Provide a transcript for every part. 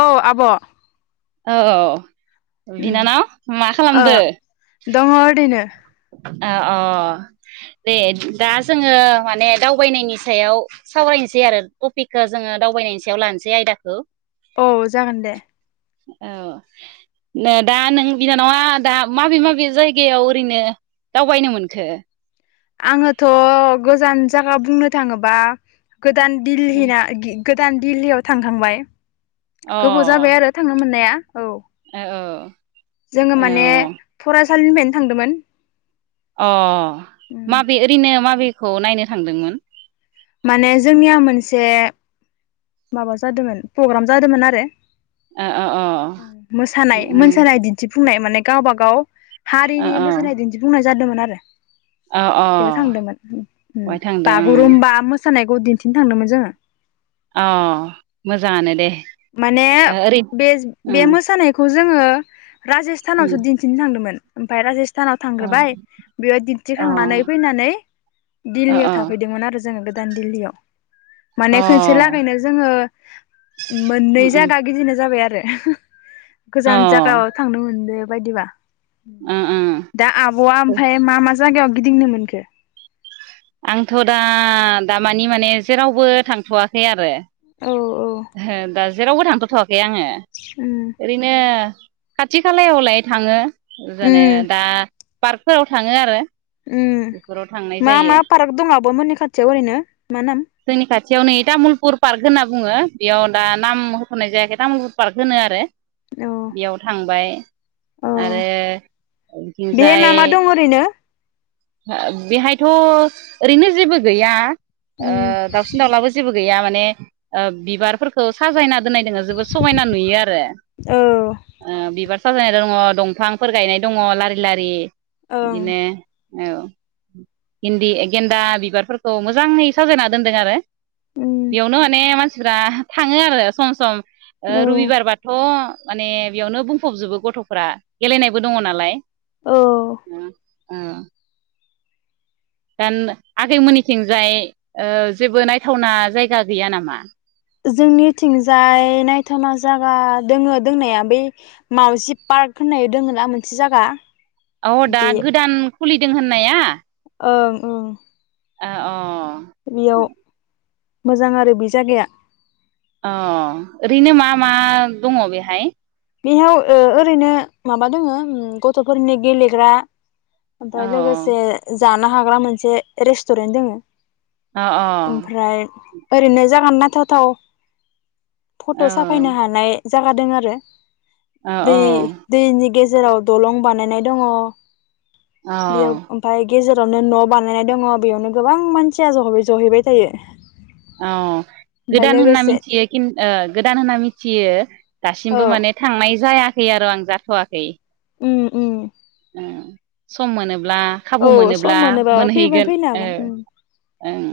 औ आब'। औ ओ बिनानाव मा खालामदो। दङ ओरैनो अअ दे दा जोङो माने दावबायनायनि सायाव सावरायनोसै आरो टपिकखौ जोङो दावबायनायनि सायाव लानोसै आयदाखौ। औ जागोन दे। औ नो दा नों बिनानावा दा माबे माबे जायगायाव ओरैनो दावबायनो मोनखो? आङोथ' गोजान जागा बुंनो थाङोबा गोदान अ [unintelligible] गोदान [unintelligible] थांखांबाय। गोबाव जाबाय आरो थांनो मोननाया। औ ए ओ जोङो माने फरास सालिनिफायनो थांदोमोन। अ माबे ओरैनो माबे? खौ नायनो थांदोंमोन? माने जोंनिया मोनसे माबा जादोमोन प्रग्राम जादोमोन आरो अ अ अ [inaudible] मोसानाय [unintelligible] दिन्थि बुंनाय माने गावबा गाव अ हारिनि मोसानाय दिन्थिफुंनाय जादोमोन आरो। अ अ बेयाव थांदोमोन ओम बहाय थांदों बागुरुम्बा सानायखौ दिन्थिनो थांदोमोन जोङो। अ मोजाङानो दे। माने ओरै बेज अ बे मोसानायखौ जो जोङो अ राजेस्थानावसो दिन्थिनो थांदोमोन। ओमफाय राजेस थानाव अ थांग्रोबाय बेयाव दिन्थिखांनानै फैनानै दिल्लीयाव अ थाफैदोंमोन आरो जोङो गोद दान दिल्लीयाव अ माने खोनसे लागैनो जोङो मोननै जागा गिदिंनाय जाबाय आ [unintelligible] गोजान जागायाव थांनो मोनदो बायदिबा दा आब'आ ओमफाय मा मा [unintelligible] जागायाव गिदिंनो मोनखो? आंथ' दा दामानि माने जेरावबो थांथ'वाखै आरो। औ औ हो दा जेरावबो [unintelligible] खै आङो। उम ओरैनो खाथि खालायावलाय थाङो। जेने उम दा पार्कफोराव थाङो आरो। उम बेफोराव थांनाय मा जायो मा पार्क दं आब'मोननि खाथियाव ओरैनो मा नाम? थियाव नै तामुलपुर पार्क होनना बुङो। बेयाव दा नाम होथ'नाय जायाखै तामुलुर पार्क होनो आरो। औ बेयाव थांबाय। औ आरो बेहाय मा बिथिंजाय मा दं ओरैनो ओ बेहायथ' ओरैनो जेबो गैया। ओ उम दाउसिन दाउलाबो जेबो गैया मोन ने ओ बिबारफोरखौ साजायना दोननाय दोङो जोबोद समायना नुयो आरो। औ ओं ओ बिबार साजायनाय दङ दंफांफोर गायनाय दङ लारि लारि। दिनो औ गिन्दि गेन्दा बिबारफोरखौ मोजाङै साजायना दोनदों आरो। उम बेयावनो माने मान सिफ्रा थाङो आरो सम सम। ओ औ रुबिबार बाथ' माने बेयावनो बुंफबजोबो गथ'फोरा गेलेनायबो दङ नालाय। औ ओ ओ दान आगैमोननिथिंजाय ओ जेबो नायथावना जायगा गैया नामा? जोंनिथिंजाय नायथावना जागा दोङो दोंनाया बे माउजि पार्क होननाय दोङो ना मोनसे जागा औ दा बे गोदान खुलिदों होननाया? ओं ओं ओ अ' बेयाव मोजां आरो बि जागाया अ' ओरैनो मा मा दङ बेहाय? बेहाव ओ ओरैनो माबा दोङो उम गथ'फोरनि गेलेग्रा औ ओमफाय लोगोसे ओज जानो हाग्रा मोनसे रेस्टुरेन्ट दोङो। अ अ औ ओमफ्राय ओरैनो जागोन नाथाव थाव फट' साफायनो हानाय जागादों आरो औ दै दैनि गेजेराव दलं बानायनाय दङ औ बियाव ओमफाय गेजेरावनो न' बानायनाय दङ बेयावनो गोबां मानसिया ज जहैबाय थायो। औ ओमफाय गोदान होनना लोगोसे मिथियो खिन ओ गोदान होनना मिथि थियो औ दासिमबो माने थांनाय जाया खै आरो आं जाथ'वाखै उम उम उम सम मोनो ब्ला खाबु औ सम मोनोब्ला मोनोबा फैबा मोनहैगोन फैनो औ ओ हागोन उम ओं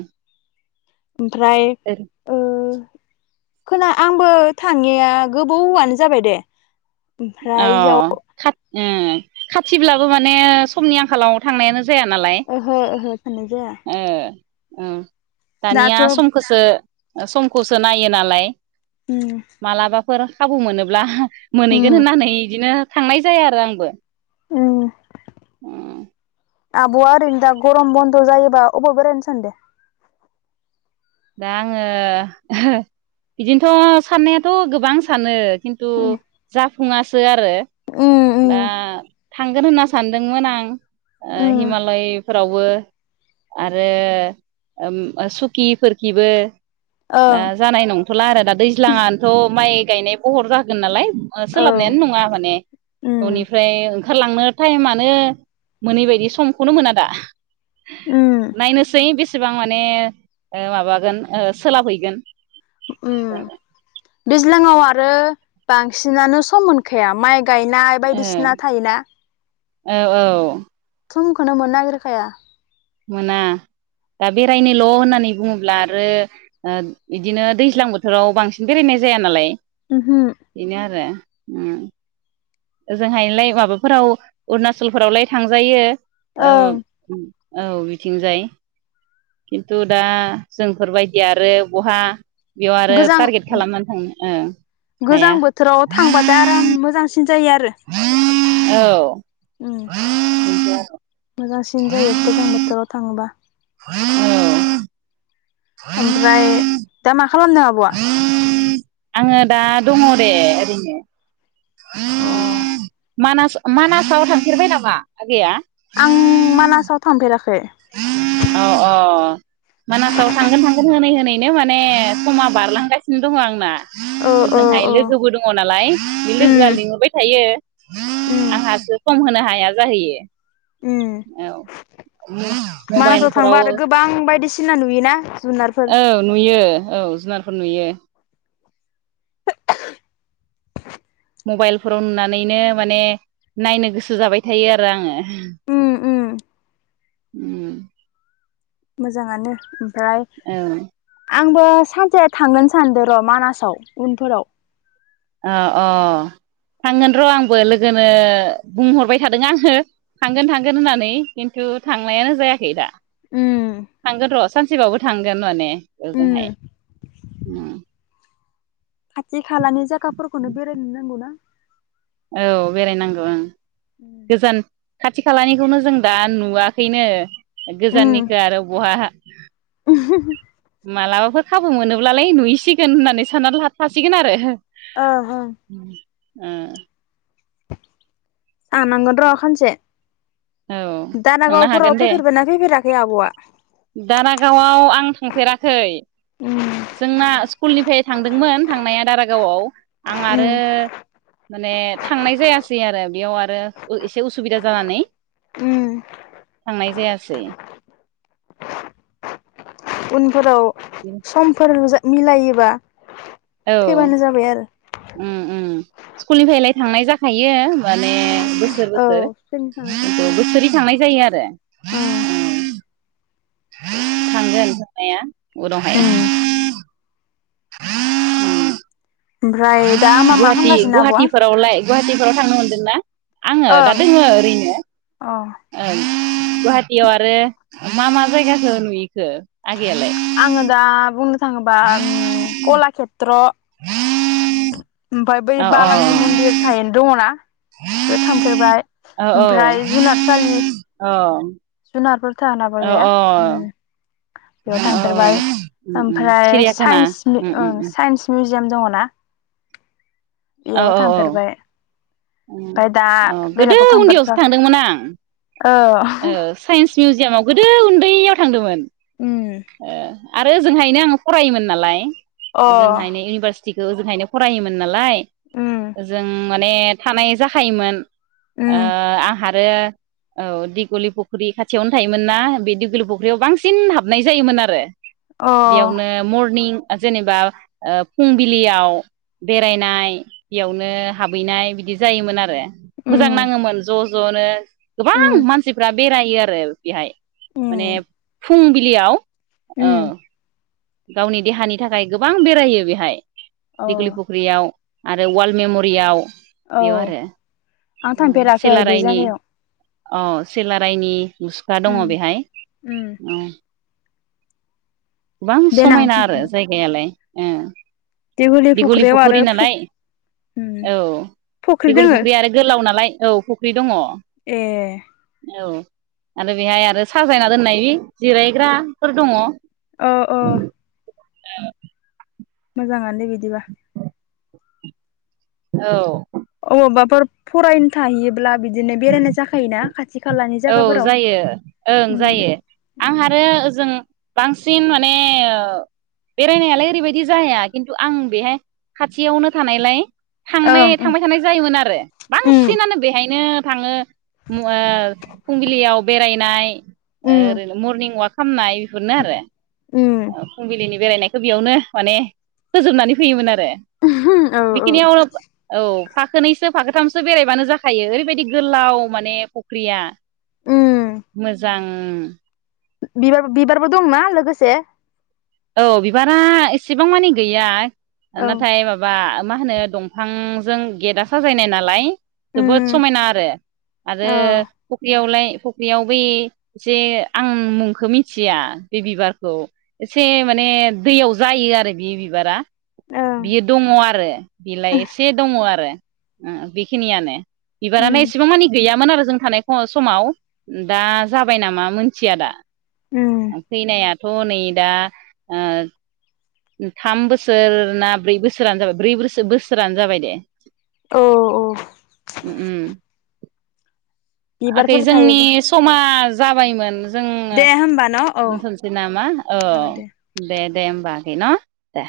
ओमफ्राय ओरै ओ खोना आंबो थांयिआ गोबौआनो जाबाय दे। अ ओमफ्राय इयाव ओ खाथिब्लाबो माने समनि आंखालाव थांनायानो जाया नालाय ओहो ओहो थांनाय जाया ओ ओ दानिया दाथ' समखौसो समखौसो नायो नालाय उम फोर खाबु मोनोब्ला गोन उम होननानैै बिदिनो थांनाय जाया आरो आंबो औ उम आब'आ ओरैनो दा गरम बन्द' जायोबा अबे बेरायनो सानदो? दा आङो ओहो बिदिनोथ' साननायाथ' गोबां सानो खिन्थु उम जा फुङासो आरो उम दा उम थांगोन होनना सानदोंमोन आं ओ उम हिमालयफोरावबो आरो ओम सुकिफोरखिबो‌ दा ओं जानाय नंथ'ला आरो दा दैज्लाङानोथ' माइ गायनाय बहर जागोन नालाय ओ ओं सोलाबनायानो नङा माने उम न'निफ्राय ओं खारलांनो टाइमानो मोनैबायदि समखौनो मोना दा उम नायनोसै बे सेबां माने ओ माबागोन ओ सोलाबहैगोन [inaudible] उम दैज्लाङाव आरो बांसिनानो सम मोनखाया माइ गायनाय ओ बायदिसिना थायोना औ औ समखौनो मोननो नागिरखाया मोना दा बेरायनोल' होननानै बुङोब्ला आरो ओ इदिनो दैज्लां बोथोराव बांसिन बेरायनाय जाया नालाय उमहो बिनो आरो उम ओजोंहायलाय माबाफोराव अरुणाचलफोरावलाय थांजायो। औ ओं औ बिथिंजाय खिन्थु दा जोंफोरबायदि आरो बहा बेयाव आरो गोजां टारगेट खालामनानै थांनो ओं हाया गोजां बोथोराव थांबाथाय आराम मोजांसिन जायो आरो औ उम मोजांसि सिन जायो गोजां बोथोराव थाङो बा औ ओमफ्राय दा माखा खालामनो आब'आ? आङो दा दङ दे ओरैनो अ मानास मानासाव थांफेरबाय नामा आगैया? आं मानासाव थांफेराखै। अ अ मानासाव थांगोन थांगोन होनै होनैनो माने समा बारलांगासिनो दङ आंना। ओ ओ ओजोंहाय ओ लोगोबो दङ नालाय बे उम लोगोआ लिंहबाय थायो। उम आंहासो खम होनो हा हाया उम जाहैयो औ मानासाव थांबा मबाइलफोराव आरो गोबां बायदिसिना नुयोना जुनारफोर औ नुयो औ जुनारफोर नुयो। मबाइलफोराव नुनानैनो माने नायनो गोसो जाबाय थायो आरो आङो ह उम उम [unintelligible] उम। मोजाङानो उम। औ। आंबो सानसे थांगोन सानदो र' मानासाव उनफोराव। अ अ थांगोन र' आंबो लोगोनो बुंहरबाय थादों आङो थांगोन थांगोन होननानै खिन्थु थांनायानो जायाखै दा थांगोन र' सानसेबावबो थांगोन माने ओजोंहाय उम। [unintelligible] खालानि जागाफोरखौनो बेरायनो नांगौ ना औ बेरायनांगौ ओं। गोजोन [unintelligible] खाथि खालानिखौनो जों दा नुवाखैनो उम गोजाननिखो आरो बहा-हा मालाबाफोर खाबु मोनोब्लालाय नुहैसिगोन होननानै साननानै लाखा सिगोन आरो। ओ होम। ओ। जानांगोन र'खानसे। औ थांनो हागोन दे फैफेराखै आब'आ दारागावआव आं थांफेराखै उम जोंना स्कुलनिफ्राय थांदोंमोन थांनाया दारागावआव आं आरो माने थांनाय जायासै आरो बेयाव आरो ओ एसे उसुबिदा जानानै। उम थांनाय जायासै सै [unintelligible] फोराव सम फोरजा मिलायोबा औ फैबानो जाबाय आरो। उम उम स्कुलनिफ्रायलाय थांनाय जाखायो माने बोसोर औ बोसोर फैनो थांनाय सोर जाखायो बोसोरै थांनाय जायो आरो ओ थांगोन थांनाया उनावहाय उम हम। ओमफ्राय दा मा मा खालामगासिनो आब'आ गुहाटि-गुवाहाटिफोरावलाय गुवाहाटिफोराव थांनो मोनदोंना? आङो दा ओं दोङो ओरैनो अ ओं गुहाटियाव आरो मा मा जायगाखौ नुयो? आङो दा बुंनो थाङोबा कला खेत्र ओमफ्राय बै अ बालाजि मन्दिर थाहैनो दङना थांफेरबाय औ औ ओमफ्राय जुनारसालि अ जु नारफोर अ अ बेयाव अ औ थांफेरबाय उम उम ओमफ्राय सिरियाखाना साइन्स उम उम साइन्स मिउजिक [unintelligible] दङना औ बेयावबो औ औ थांफेरबाय उम ओमफाय दा अ गोदो बेलेगाव उन्दैयावसो थांफेरथ'वाखै थांदोंमोन आं औ ओ साइन्स मिउजियामाव गोदो उन्दैयाव थांदोंमोन उम ओ आरो ओजोंहायनो आङो फरायोमोन नालाय अ ओजोंहायनो इउनिभारसि थिखौ ओजोंहायनो फरायोमोन नालाय उम ओजों माने थानाय जाखायोमोन ओ उम आंहा बे औ दिक दिगलि फुख्रि खाथियावनो थायोमोन ना बे दिगलि फुख्रियाव बांसिन हाबनाय जायोमोन आरो अ बेयावनो मरनिं जेनेबा फुंबिलियाव बेरायनाय बेयावनो हाबहैनाय बिदि जायोमोन आरो। मोजां उम नाङोमोन ज' जनो उम गोबां मानसि बेरायो आरो बेहाय माने उम फुंबिलियाव औ उम गावनि देहानि थाखाय गोबां बेरायो बेहाय अ दिगलि फुख्रियाव आरो अवाल मेम'रियाव। औ बेयाव आरो आं औ थांफेराखै बे सिलारायनि जायगायाव। औ सेलारायनि मुसुखा उम दङ बेहाय उम गोबां देनां समायना आरो थांगोन जायगायालाय। ए दिघुलि बिगुलि फुख्रियाव फख्रि आरो फु नालाय उम औ फुख्रि बिगुलि दोङो फख्रिया आरो गोलाव नालाय औ फुख्रि दङ ए औ आरो बेहाय आरो साजायना दोननाय बि जिरायग्राफोर दङ। अ अ [unintelligible] मोजाङानो बि दिबा औ अबावबाफोर फरायनो थाहैयोब्ला बिदिनो बेरायनाय जाखायोना खाथि खालानि औ जायगाफोराव जायो ओं उम जायो आं आरो ओजों बांसिन माने बेरायनायालाय ओरैबायदि जाहाया खिन्थु आं बेहाय खाथियावनो थानायलाय थांनाय ओं ओं थांबाय थानाय जायोमोन आरो उम बांसिनानो बेहायनो थाङो [unintelligible] फुंबिलियाव बेरायनाय उम ओरैनो मर्निं वाक खामनाय नो आरो उम ओ फुंबिलिनि बेरायनायखौ बेयावनो माने फोजोबनानै फैयोमोन आरो बे औ औ बेखिनिआव औ फाखोनैसो फाखोथामसो बेरायबानो जाखायो ओरैबायदि गोलाव माने फख्रिया उम मोजां ओं बिबार बिबारबो दं ना लोगोसे? औ बिबारा एसेबां मानि गैया औ नाथाय माबा मा होनो दंफां जों गेटआ साजायनाय नालाय जोबोद उम समायना आरो आरो औ फख्रियावलाय फख्रियाव बै एसे आं मुंखौ मिथिया बे बिबारखौ एसे माने दैयाव जायो आरो बे बिबारा ओं बियो दङ आरो बेलाय एसे दङ आरो बेखिनियानो। बिबारानो उम एसेबां मानि गैयामोन आरो जों थानाय फरायनाय समाव दा जाबाय नामा मोनथिया दा उम फैनाया थ नै दा ओ थाम बोसोर ना ब्रै बोसोरानो जाबाय ब्रै बोसोर बोसोरानो जाबाय दे औ औ ओ-ओम। आगै बिबारफोर जोंनि थायोबो समाज जाबायमोन जोङो दे होमबा न' औ दोनथ'सै नामा औ दे? दे होमबा गै न दे।